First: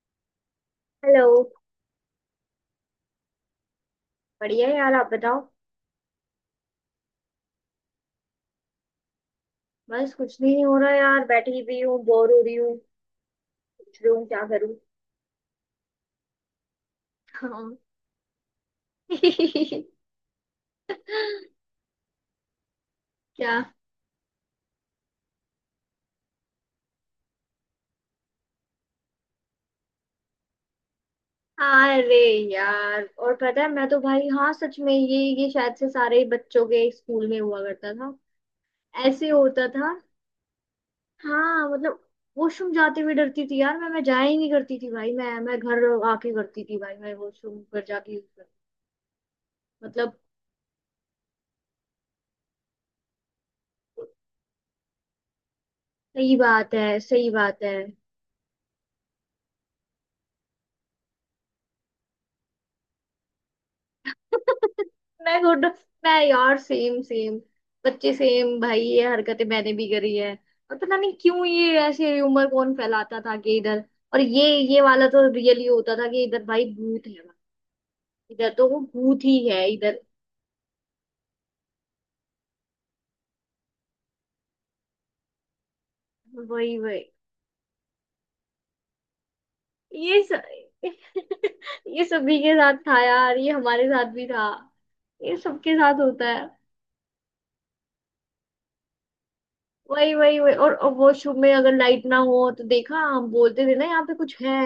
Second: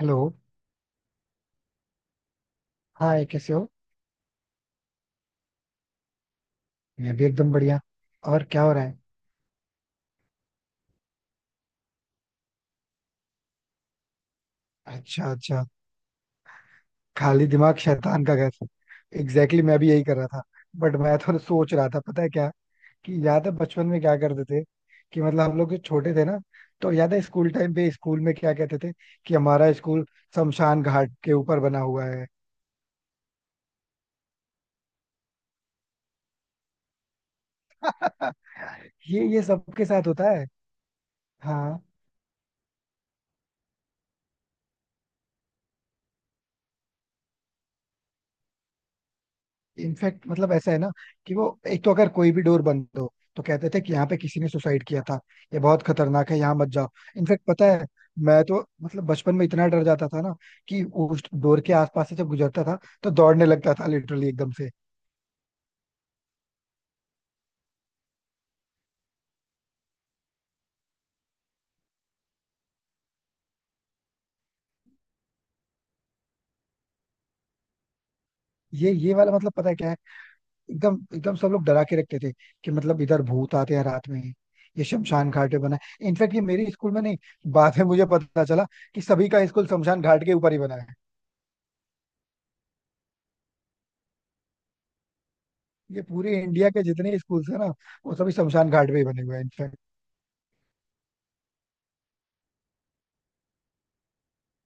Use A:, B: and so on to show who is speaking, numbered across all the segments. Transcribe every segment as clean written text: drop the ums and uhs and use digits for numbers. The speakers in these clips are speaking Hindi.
A: हेलो.
B: हेलो।
A: हाय, कैसे हो?
B: बढ़िया है यार, आप बताओ।
A: मैं भी एकदम बढ़िया. और क्या हो रहा है?
B: बस कुछ भी नहीं हो रहा यार, बैठी हुई हूँ, बोर हो रही हूँ। सोच रही हूँ क्या करूँ।
A: अच्छा, अच्छा. खाली दिमाग
B: हाँ।
A: शैतान का घर. एग्जैक्टली exactly, मैं भी यही कर रहा था. बट मैं तो सोच रहा था, पता है क्या? कि याद है
B: क्या?
A: बचपन में क्या करते थे? कि मतलब हम लोग जो छोटे थे ना, तो याद है स्कूल टाइम पे स्कूल में क्या कहते थे? कि हमारा स्कूल शमशान घाट के ऊपर बना हुआ
B: अरे।
A: है.
B: यार, और पता है मैं तो भाई, हाँ सच में ये शायद से सारे ही बच्चों के स्कूल में हुआ करता था।
A: ये
B: ऐसे
A: ये
B: होता
A: सबके
B: था।
A: साथ होता है.
B: हाँ
A: हाँ.
B: मतलब। वॉशरूम जाते हुए डरती थी यार, मैं जाया ही नहीं करती थी भाई, मैं घर आके करती थी भाई, मैं वॉशरूम पर जाके use करती-। मतलब।
A: इनफैक्ट मतलब ऐसा है ना, कि वो एक तो अगर कोई भी डोर बंद हो तो कहते थे कि यहाँ पे किसी ने सुसाइड किया था. ये बहुत खतरनाक
B: सही
A: है, यहाँ मत
B: बात
A: जाओ.
B: है, सही
A: इनफैक्ट
B: बात
A: पता
B: है।
A: है, मैं तो मतलब बचपन में इतना डर जाता था ना, कि उस डोर के आसपास से जब गुजरता था तो दौड़ने लगता था, लिटरली एकदम से.
B: मैं गुड। मैं यार, सेम सेम। बच्चे सेम भाई, ये हरकतें मैंने भी करी है। और पता नहीं क्यों ये ऐसे उम्र कौन फैलाता था कि इधर। और ये। ये वाला तो रियली होता था कि इधर भाई भूत है। इधर तो वो
A: ये
B: भूत
A: वाला
B: ही
A: मतलब
B: है
A: पता है क्या है?
B: इधर।
A: एकदम एकदम सब लोग डरा के रखते थे, कि मतलब इधर भूत आते हैं रात में. ये शमशान घाट पे बना है इनफैक्ट, ये मेरे
B: वही
A: स्कूल में
B: वही।
A: नहीं. बाद में मुझे पता चला कि सभी का स्कूल शमशान
B: ये
A: घाट
B: स...
A: के ऊपर ही बना है.
B: ये सभी के साथ था यार, ये हमारे साथ भी था। ये सबके साथ
A: ये
B: होता है।
A: पूरे इंडिया के जितने स्कूल्स हैं ना, वो सभी शमशान घाट पे ही बने हुए हैं इनफैक्ट.
B: वही वही वही। और वॉशरूम में अगर लाइट ना हो तो देखा, हम बोलते थे ना यहाँ पे कुछ है।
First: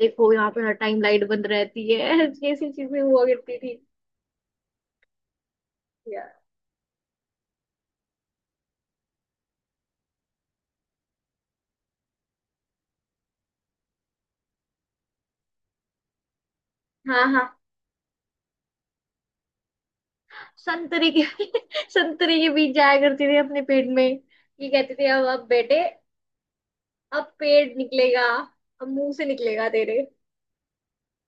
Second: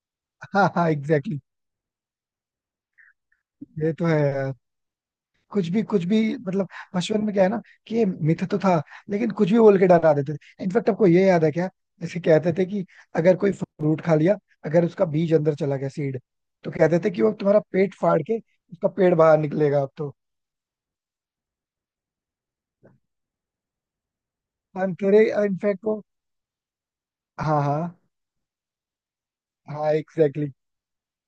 B: देखो, यहाँ पे
A: हाँ,
B: हर
A: हाँ,
B: टाइम लाइट
A: एग्जैक्टली.
B: बंद रहती है। ऐसी चीजें हुआ करती थी
A: ये तो है यार. कुछ भी कुछ भी,
B: यार।
A: मतलब. बचपन में क्या है ना, कि ये मिथ तो था, लेकिन कुछ भी बोल के डरा देते थे. इनफैक्ट आपको ये याद है क्या? जैसे कहते थे कि, अगर कोई फ्रूट खा लिया, अगर उसका बीज अंदर चला गया, सीड, तो कहते थे कि
B: हाँ,
A: वो
B: हाँ।
A: तुम्हारा पेट फाड़ के उसका पेड़ बाहर निकलेगा अब तो.
B: संतरे के। संतरे के बीज जाया करते थे अपने पेट में, ये कहते
A: हम
B: थे
A: तेरे
B: अब बेटे।
A: इनफैक्ट वो.
B: अब
A: हाँ,
B: पेट
A: हाँ.
B: निकलेगा। अब मुंह से निकलेगा
A: हाँ,
B: तेरे।
A: एग्जैक्टली.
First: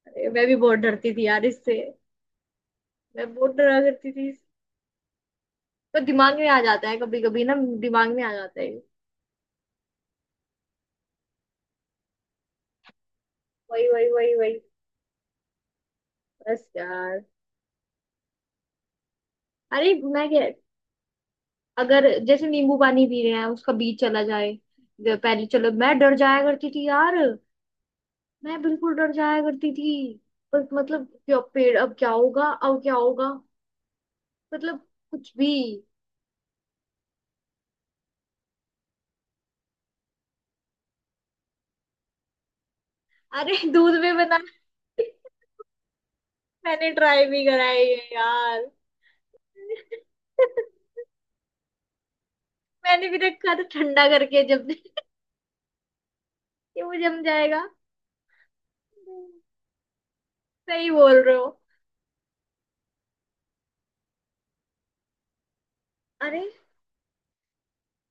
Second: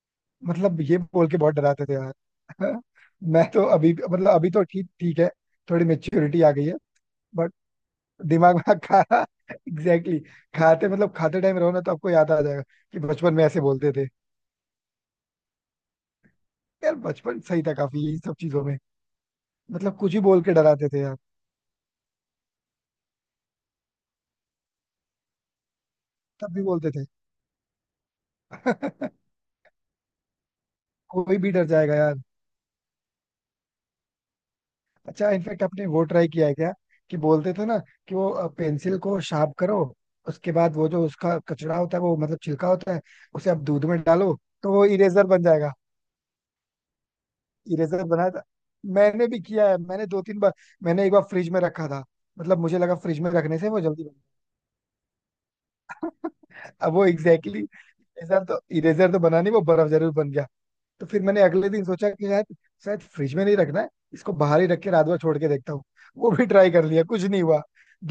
B: अरे, मैं भी बहुत
A: मतलब ये
B: डरती थी
A: बोल के
B: यार
A: बहुत
B: इससे।
A: डराते थे यार.
B: मैं
A: मैं
B: बहुत
A: तो
B: डरा
A: अभी
B: करती थी।
A: मतलब अभी तो ठीक ठीक है, थोड़ी
B: पर दिमाग
A: मेच्योरिटी
B: में
A: आ
B: आ
A: गई है.
B: जाता है कभी कभी
A: बट
B: ना। दिमाग में आ
A: दिमाग
B: जाता है।
A: में खाना. एग्जैक्टली exactly, खाते मतलब खाते टाइम रहो ना तो आपको याद आ जाएगा कि बचपन में ऐसे
B: वही
A: बोलते थे.
B: वही वही वही। बस
A: यार
B: यार।
A: बचपन सही था काफी इन सब चीजों में,
B: अरे
A: मतलब कुछ ही
B: मैं
A: बोल
B: क्या।
A: के डराते थे यार.
B: अगर जैसे नींबू पानी पी रहे हैं, उसका बीज चला जाए। पहले चलो, मैं डर जाया
A: तब भी
B: करती थी
A: बोलते थे.
B: यार। मैं बिल्कुल डर जाया करती थी। पर मतलब
A: कोई
B: क्या
A: भी डर
B: पेड़, अब
A: जाएगा
B: क्या
A: यार.
B: होगा, अब क्या होगा। मतलब।
A: अच्छा,
B: कुछ भी।
A: इनफेक्ट आपने वो ट्राई किया है क्या? कि बोलते थे ना, कि वो पेंसिल को शार्प करो, उसके बाद वो जो उसका कचरा होता है वो मतलब छिलका होता है, उसे
B: अरे
A: आप दूध
B: दूध
A: में
B: में
A: डालो,
B: बना
A: तो वो इरेजर बन जाएगा.
B: मैंने ट्राई भी करा है ये
A: इरेजर बना था.
B: यार।
A: मैंने भी किया है, मैंने दो तीन बार. मैंने एक बार फ्रिज में रखा था, मतलब मुझे लगा
B: मैंने भी
A: फ्रिज में
B: रखा
A: रखने
B: था
A: से वो जल्दी
B: ठंडा
A: बन.
B: करके जब ये
A: अब
B: मुझे
A: वो
B: जम जाएगा।
A: एग्जैक्टली exactly, इरेजर तो बना नहीं, वो बर्फ जरूर बन गया.
B: सही
A: तो
B: बोल
A: फिर
B: रहे
A: मैंने
B: हो।
A: अगले दिन सोचा कि शायद शायद फ्रिज में नहीं रखना है, इसको बाहर ही रख के रात भर छोड़ के देखता हूँ. वो
B: अरे
A: भी ट्राई कर लिया, कुछ नहीं हुआ.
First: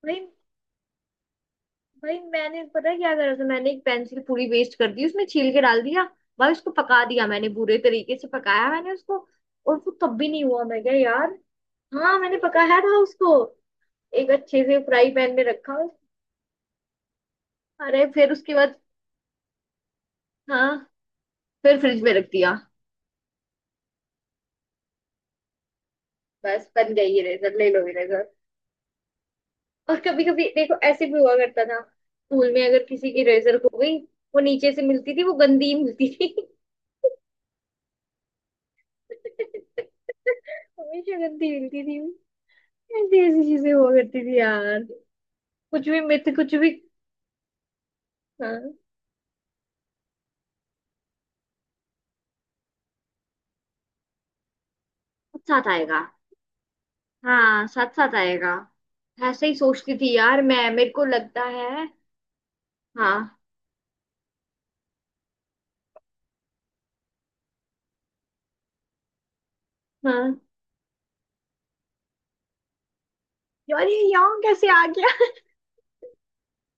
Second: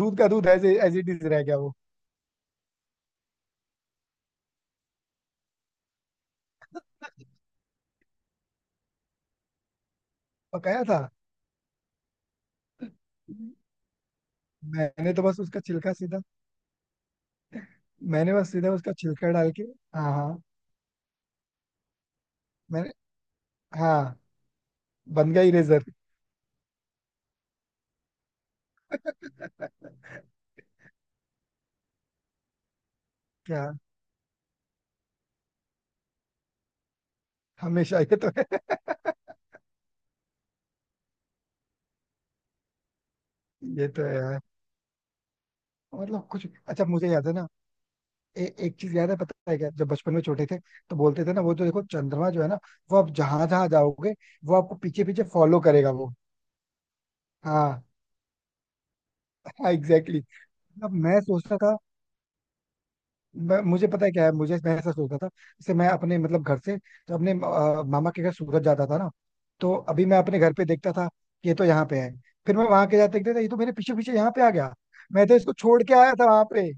A: दूध
B: भाई।
A: का दूध एज एज इट इज रह गया वो.
B: भाई मैंने, पता है क्या करा था, मैंने एक पेंसिल पूरी वेस्ट कर दी, उसमें छील के डाल दिया। भाई उसको पका दिया मैंने, बुरे तरीके से पकाया मैंने उसको। और वो तब भी नहीं हुआ, मैं
A: पकाया
B: क्या
A: था.
B: यार। हाँ, मैंने पकाया था उसको। एक अच्छे से फ्राई
A: मैंने तो
B: पैन
A: बस
B: में
A: उसका
B: रखा।
A: छिलका सीधा,
B: अरे फिर
A: मैंने बस
B: उसके
A: सीधा
B: बाद।
A: उसका छिलका डाल के, हाँ, हाँ.
B: हाँ। फिर फ्रिज में रख दिया।
A: मैंने, हाँ, बन गया इरेजर.
B: बस बन गई इरेजर, ले लो इरेजर। और कभी कभी देखो, ऐसे भी हुआ करता था स्कूल में, अगर किसी की इरेजर
A: क्या?
B: हो गई। वो नीचे से मिलती थी, वो गंदी मिलती थी।
A: हमेशा, ये तो है.
B: हमेशा गंदी मिलती थी। ऐसी ऐसी चीजें
A: ये
B: हुआ
A: तो है
B: करती थी
A: यार.
B: यार। कुछ भी
A: मतलब
B: मिथ,
A: कुछ
B: कुछ भी।
A: अच्छा मुझे याद है ना, ए,
B: हाँ,
A: एक चीज याद है, पता है क्या? जब बचपन में छोटे थे तो बोलते थे ना, वो तो देखो, चंद्रमा जो है ना, वो आप जहां जहां जाओगे, वो आपको पीछे पीछे
B: साथ
A: फॉलो
B: साथ
A: करेगा
B: आएगा।
A: वो.
B: हाँ,
A: हाँ.
B: साथ साथ आएगा। ऐसे ही
A: हाँ,
B: सोचती थी
A: एग्जैक्टली
B: यार मैं,
A: exactly.
B: मेरे
A: मतलब
B: को
A: मैं
B: लगता
A: सोचता था,
B: है। हाँ।
A: मुझे पता है क्या है, मुझे मैं ऐसा सोचता था जैसे मैं अपने मतलब घर से तो अपने मामा के घर सूरत जाता था ना, तो अभी मैं
B: हाँ
A: अपने घर पे देखता था कि ये तो यहाँ पे है. फिर मैं वहां के जाते देखता था, ये तो मेरे
B: यार,
A: पीछे
B: ये
A: पीछे यहाँ
B: यहाँ
A: पे आ
B: कैसे
A: गया.
B: आ गया।
A: मैं तो इसको छोड़ के आया था वहां पे.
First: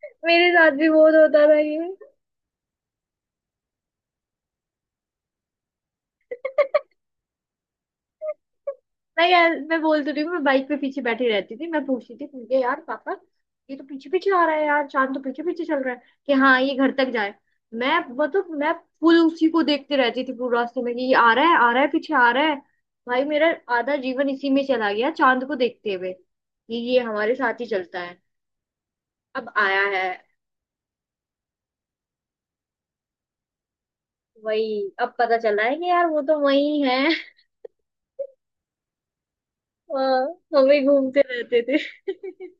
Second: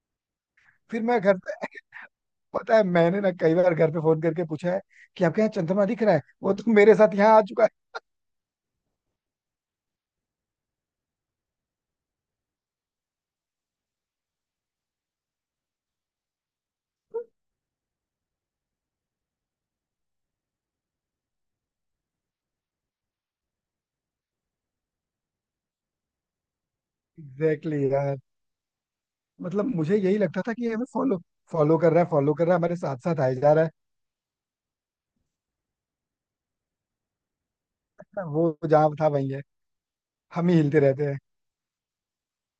B: मेरे साथ भी
A: फिर
B: बहुत
A: मैं घर
B: होता था ये।
A: पता है मैंने ना कई बार घर पे फोन करके पूछा है कि आपके यहाँ चंद्रमा दिख रहा है? वो तो मेरे साथ यहाँ आ चुका है.
B: मैं यार, मैं बोल तो रही हूँ, मैं बाइक पे पीछे बैठी रहती थी, मैं पूछती थी मुझे, यार पापा। ये तो पीछे पीछे आ रहा है यार, चांद तो पीछे पीछे चल रहा है। कि हाँ ये घर तक जाए। मैं मतलब मैं। फुल उसी को देखते रहती थी पूरे रास्ते में कि ये आ रहा है, आ रहा है, पीछे आ रहा है। भाई मेरा। आधा जीवन इसी में चला गया चांद को देखते हुए कि ये हमारे साथ ही
A: एग्जैक्टली exactly
B: चलता
A: यार.
B: है। अब
A: मतलब
B: आया
A: मुझे
B: है।
A: यही लगता था कि ये हमें फॉलो, फॉलो कर रहा है, फॉलो कर रहा है, हमारे साथ साथ आए जा रहा है.
B: वही, अब पता चल रहा है कि यार वो तो वही है
A: अच्छा, वो जहाँ था वहीं है.
B: अ,
A: हम ही
B: हम
A: हिलते
B: ही
A: रहते हैं.
B: घूमते रहते थे।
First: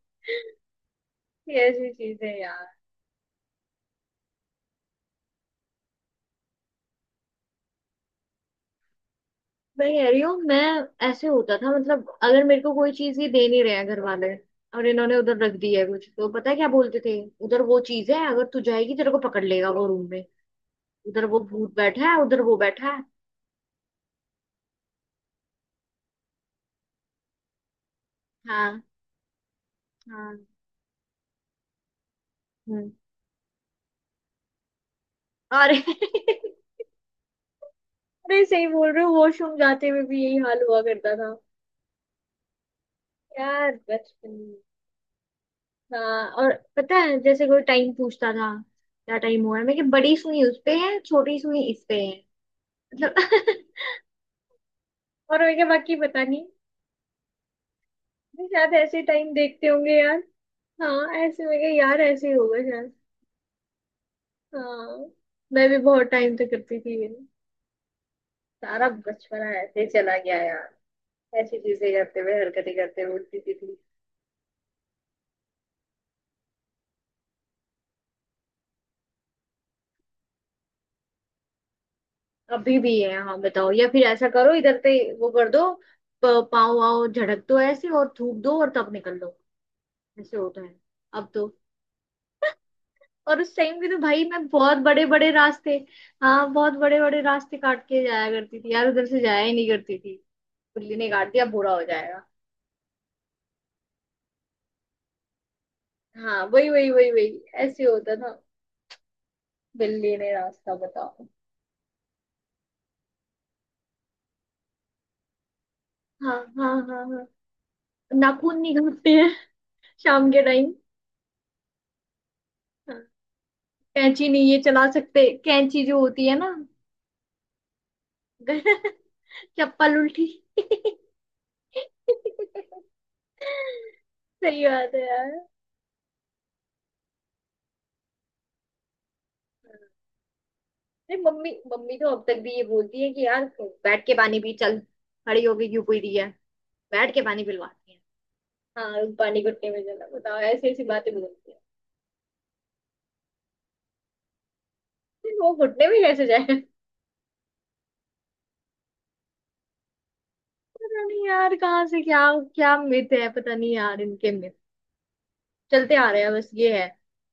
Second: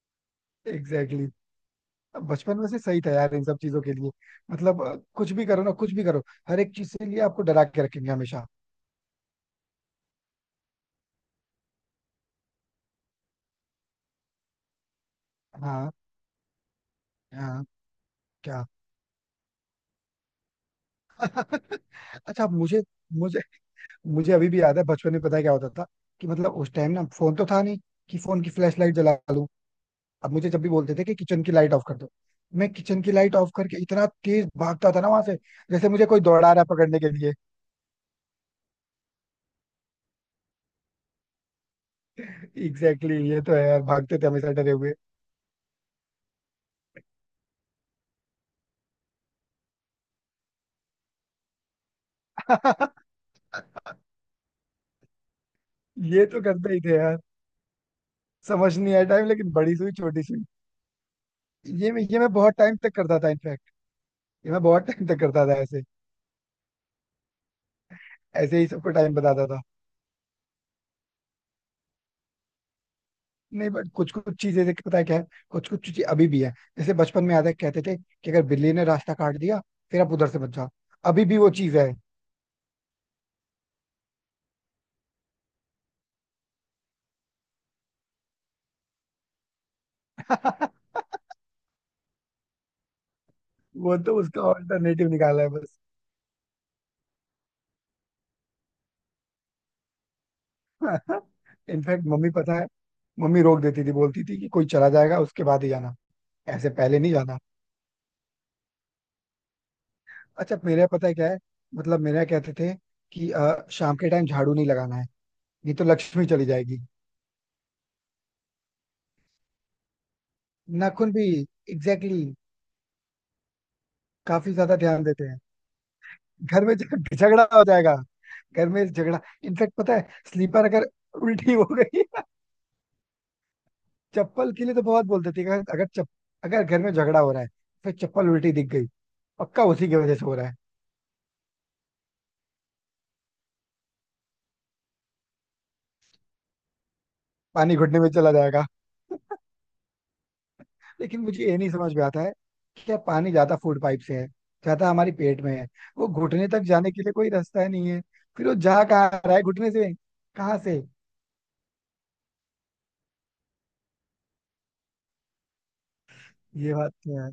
A: एग्जैक्टली
B: ये ऐसी
A: exactly.
B: चीजें
A: बचपन
B: यार।
A: में से सही था यार इन सब चीजों के लिए, मतलब कुछ भी करो ना, कुछ भी करो, हर एक चीज से लिए आपको डरा के रखेंगे हमेशा.
B: मैं कह रही हूँ मैं। ऐसे होता था मतलब, अगर मेरे को कोई चीज ही दे नहीं रहे हैं घर वाले, और इन्होंने उधर रख दी है
A: हाँ,
B: कुछ, तो पता है क्या बोलते थे। उधर
A: हाँ.
B: वो चीज है, अगर तू
A: क्या?
B: जाएगी तेरे को पकड़ लेगा वो रूम में। उधर वो भूत बैठा है, उधर
A: अच्छा,
B: वो
A: मुझे
B: बैठा है।
A: मुझे मुझे अभी भी याद है बचपन में, पता है क्या होता था? कि मतलब उस टाइम ना फोन तो था नहीं, कि फोन की फ्लैश
B: हाँ,
A: लाइट जला लूं. अब
B: हाँ।
A: मुझे जब भी बोलते थे कि किचन की लाइट ऑफ कर दो, मैं
B: हम्म।
A: किचन की लाइट ऑफ करके इतना तेज भागता था ना वहां से,
B: अरे
A: जैसे मुझे कोई दौड़ा रहा है पकड़ने के लिए.
B: अरे सही बोल रहे हो, वॉशरूम जाते हुए भी यही हाल हुआ करता था।
A: एग्जैक्टली exactly, ये तो है
B: यार
A: यार, भागते थे
B: बचपन
A: हमेशा
B: में।
A: डरे हुए.
B: हाँ, और पता है जैसे कोई टाइम पूछता था। क्या टाइम हुआ है, मैं कि बड़ी सुई उस पे है, छोटी सुई इस पे है। मतलब। और मैं क्या, बाकी पता
A: ये तो
B: नहीं।
A: करते ही थे यार.
B: नहीं, शायद
A: समझ नहीं
B: ऐसे
A: आया टाइम,
B: टाइम
A: लेकिन
B: देखते
A: बड़ी
B: होंगे
A: सुई
B: यार।
A: छोटी सुई.
B: हाँ ऐसे में क्या
A: ये
B: यार,
A: मैं ये
B: ऐसे
A: मैं
B: ही
A: बहुत
B: होगा
A: टाइम
B: शायद।
A: तक करता था इनफैक्ट, ये मैं बहुत
B: हाँ।
A: टाइम तक करता था
B: मैं भी
A: ऐसे.
B: बहुत टाइम तक करती थी ये।
A: ऐसे ही
B: सारा
A: सबको टाइम बताता
B: बचपना
A: था.
B: ऐसे ही चला गया यार। ऐसी चीजें करते हुए, हरकतें करते हुए उठती
A: नहीं,
B: थी।
A: बट कुछ कुछ चीजें देखिए, पता है क्या है? कुछ कुछ चीजें अभी भी है, जैसे बचपन में याद है कहते थे कि अगर बिल्ली ने रास्ता काट दिया, फिर आप उधर से बच जाओ. अभी भी वो चीज है.
B: अभी भी है हाँ, बताओ। या फिर ऐसा करो इधर से। वो कर दो। पाँव वाव झड़क दो ऐसे, और थूक दो और तब निकल दो। ऐसे होता है। अब तो। और उस टाइम भी तो
A: वो तो
B: भाई,
A: उसका
B: मैं बहुत बड़े
A: ऑल्टरनेटिव
B: बड़े
A: निकाला है
B: रास्ते।
A: बस.
B: हाँ, बहुत बड़े बड़े रास्ते काट के जाया करती थी यार, उधर से जाया ही नहीं करती थी। बिल्ली ने काट दिया, बुरा हो
A: इनफैक्ट
B: जाएगा।
A: मम्मी पता है, मम्मी रोक देती थी, बोलती थी कि कोई चला जाएगा उसके बाद ही जाना,
B: हाँ वही
A: ऐसे
B: वही
A: पहले
B: वही
A: नहीं जाना.
B: वही। ऐसे होता था। बिल्ली ने
A: अच्छा,
B: रास्ता,
A: मेरे यहाँ पता है
B: बताओ।
A: क्या है? मतलब मेरे यहाँ कहते थे कि शाम के टाइम झाड़ू नहीं लगाना है, नहीं तो लक्ष्मी
B: हाँ,
A: चली
B: हाँ,
A: जाएगी.
B: हाँ, हाँ। नाखून नहीं काटते हैं। शाम के टाइम।
A: नाखून भी. एग्जैक्टली exactly,
B: हाँ, कैंची नहीं
A: काफी
B: ये
A: ज्यादा
B: चला
A: ध्यान देते
B: सकते,
A: हैं.
B: कैंची जो होती है ना।
A: घर में झगड़ा हो जाएगा. घर में झगड़ा इनफेक्ट,
B: चप्पल
A: पता है
B: उल्टी
A: स्लीपर अगर उल्टी हो गई. चप्पल के
B: सही
A: लिए तो
B: बात है
A: बहुत
B: यार।
A: बोलते थे कि अगर अगर चप अगर घर में झगड़ा हो रहा है, फिर चप्पल उल्टी दिख गई, पक्का उसी की वजह से हो रहा है.
B: अरे मम्मी, मम्मी तो अब तक भी ये बोलती है कि यार। बैठ के पानी पी चल। खड़ी होगी क्यों पी रही है? बैठ के पानी
A: पानी
B: पिलवाती है।
A: घुटने में चला जाएगा.
B: हाँ पानी घुटने में चला, बताओ, ऐसी ऐसी बातें
A: लेकिन मुझे
B: बोलती
A: ये
B: है।
A: नहीं समझ में आता है, कि क्या पानी ज्यादा फूड पाइप से है, ज्यादा हमारी पेट में
B: वो
A: है.
B: घुटने भी
A: वो
B: कैसे
A: घुटने
B: जाए।
A: तक जाने के लिए कोई रास्ता ही नहीं है, फिर वो जा कहाँ रहा है घुटने से? कहाँ से?
B: पता नहीं यार कहाँ से क्या। क्या मिथ है पता नहीं यार, इनके मिथ। चलते आ रहे हैं, बस ये
A: ये
B: है।
A: बात तो है.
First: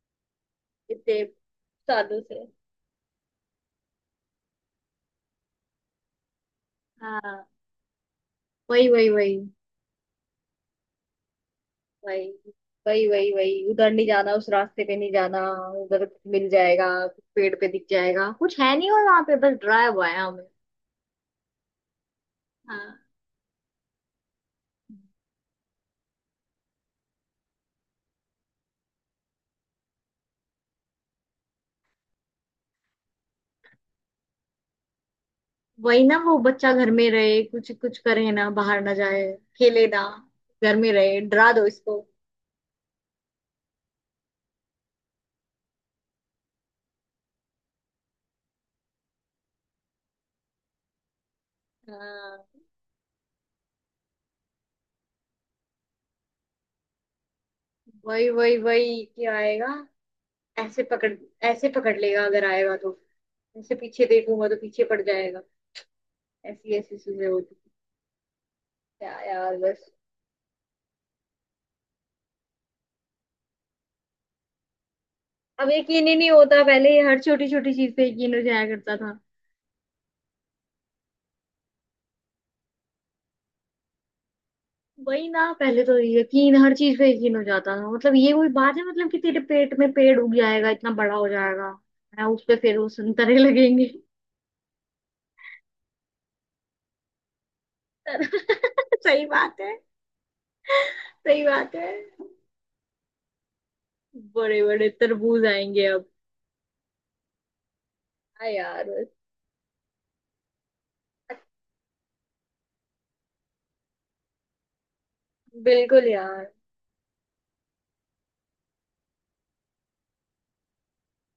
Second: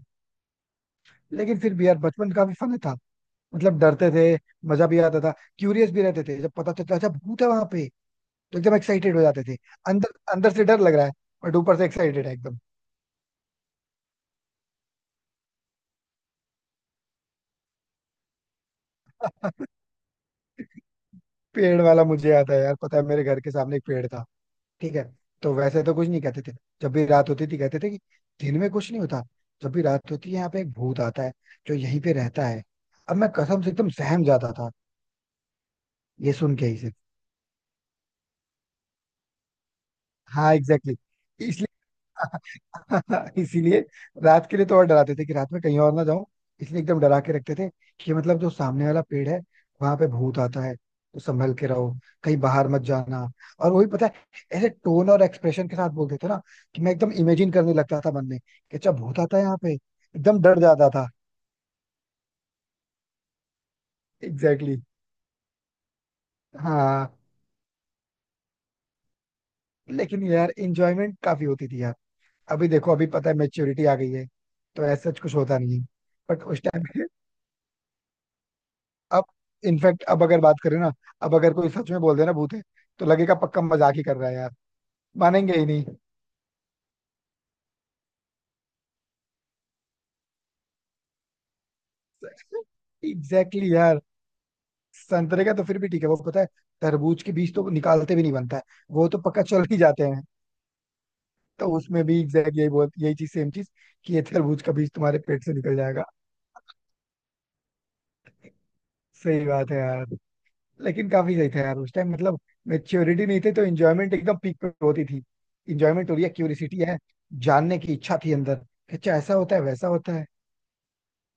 B: इतने।
A: लेकिन फिर भी यार
B: सालों
A: बचपन
B: से।
A: काफी फन था. मतलब डरते थे, मजा भी आता था, क्यूरियस भी रहते थे, जब पता चलता अच्छा भूत
B: हाँ
A: है वहां पे तो एकदम
B: वही वही
A: एक्साइटेड हो
B: वही
A: जाते थे. अंदर अंदर से डर लग रहा है, बट ऊपर से
B: वही
A: एक्साइटेड है एकदम.
B: वही वही वही, उधर नहीं जाना, उस रास्ते पे नहीं जाना। उधर। मिल जाएगा कुछ पेड़ पे, दिख जाएगा कुछ, है नहीं, और वहां पे बस डराया हुआ है हमें।
A: पेड़ वाला मुझे आता है यार, पता
B: हाँ
A: है, मेरे घर के सामने एक पेड़ था. ठीक है. तो वैसे तो कुछ नहीं कहते थे, जब भी रात होती थी कहते थे कि दिन में कुछ नहीं होता, जब भी रात होती है यहाँ पे एक भूत आता है, जो यहीं पे रहता है. अब मैं कसम से एकदम सहम जाता था,
B: वही ना,
A: ये
B: वो
A: सुन के
B: बच्चा
A: ही
B: घर
A: सिर्फ.
B: में रहे, कुछ कुछ करे ना, बाहर ना जाए। खेले ना।
A: हाँ,
B: घर में
A: एग्जैक्टली
B: रहे, डरा दो
A: exactly.
B: इसको।
A: इसीलिए रात के लिए तो और डराते थे कि रात में कहीं और ना जाऊं, इसलिए एकदम डरा के रखते थे कि मतलब जो सामने वाला पेड़ है, वहां पे भूत आता है, तो संभल के रहो, कहीं
B: हाँ
A: बाहर मत जाना. और वही, पता है, ऐसे टोन और एक्सप्रेशन के साथ बोलते थे ना, कि मैं एकदम इमेजिन करने लगता था मन
B: वही
A: में
B: वही
A: कि अच्छा
B: वही,
A: भूत
B: क्या
A: आता है यहाँ
B: आएगा।
A: पे, एकदम डर
B: ऐसे
A: जाता था.
B: पकड़। ऐसे पकड़ लेगा अगर आएगा तो। ऐसे पीछे देखूंगा तो
A: एग्जैक्टली exactly.
B: पीछे पड़ जाएगा। ऐसी ऐसी
A: हाँ.
B: चीजें होती थी। क्या यार बस।
A: लेकिन यार इंजॉयमेंट काफी होती थी यार. अभी देखो, अभी पता है मेच्योरिटी आ गई है, तो ऐसा कुछ होता
B: अब
A: नहीं है.
B: यकीन ही नहीं
A: बट
B: होता,
A: उस टाइम,
B: पहले ये हर छोटी छोटी चीज पे यकीन हो जाया करता था।
A: अब इनफैक्ट, अब अगर बात करें ना, अब अगर कोई सच में बोल देना भूत है, तो लगेगा पक्का मजाक ही कर रहा है यार.
B: वही ना,
A: मानेंगे ही
B: पहले
A: नहीं.
B: तो यकीन, हर चीज पे यकीन हो जाता था मतलब, ये कोई बात है मतलब कि तेरे पेट में पेड़ उग जाएगा, इतना बड़ा हो जाएगा। है उस पे, फिर वो
A: एग्जैक्टली
B: संतरे
A: exactly
B: लगेंगे।
A: यार. संतरे का तो फिर भी ठीक है वो, पता है, तरबूज के बीज तो निकालते भी नहीं बनता है. वो तो
B: सही
A: पक्का
B: बात
A: चल
B: है,
A: ही जाते हैं.
B: सही
A: तो
B: बात है।
A: उसमें भी एग्जैक्ट यही चीज सेम चीज, कि ये
B: बड़े
A: तरबूज का
B: बड़े
A: बीज तुम्हारे पेट
B: तरबूज
A: से निकल
B: आएंगे
A: जाएगा.
B: अब। हाँ यार बस।
A: सही बात है यार. लेकिन काफी सही था यार उस टाइम, मतलब मेच्योरिटी नहीं थी तो इंजॉयमेंट एकदम पीक पे होती थी.
B: बिल्कुल
A: इंजॉयमेंट हो रही है,
B: यार।
A: क्यूरिसिटी है, जानने की इच्छा थी अंदर, कि अच्छा ऐसा होता है वैसा होता है.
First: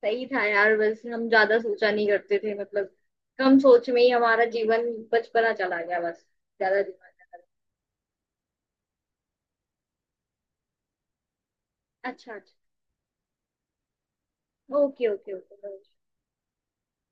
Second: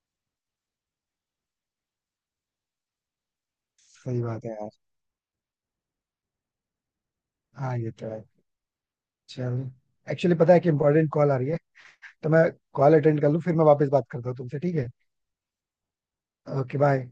B: सही था यार बस, हम ज्यादा सोचा नहीं करते थे मतलब। कम सोच में ही
A: सही
B: हमारा
A: बात है यार.
B: जीवन बचपना चला गया बस। ज्यादा दिमाग।
A: हाँ, ये तो है. चलो, एक्चुअली पता है कि इंपॉर्टेंट कॉल आ रही है,
B: अच्छा,
A: तो
B: अच्छा।
A: मैं कॉल अटेंड कर लूँ फिर मैं वापस बात करता हूँ तुमसे, ठीक है?
B: Okay, okay, okay.
A: Okay, bye.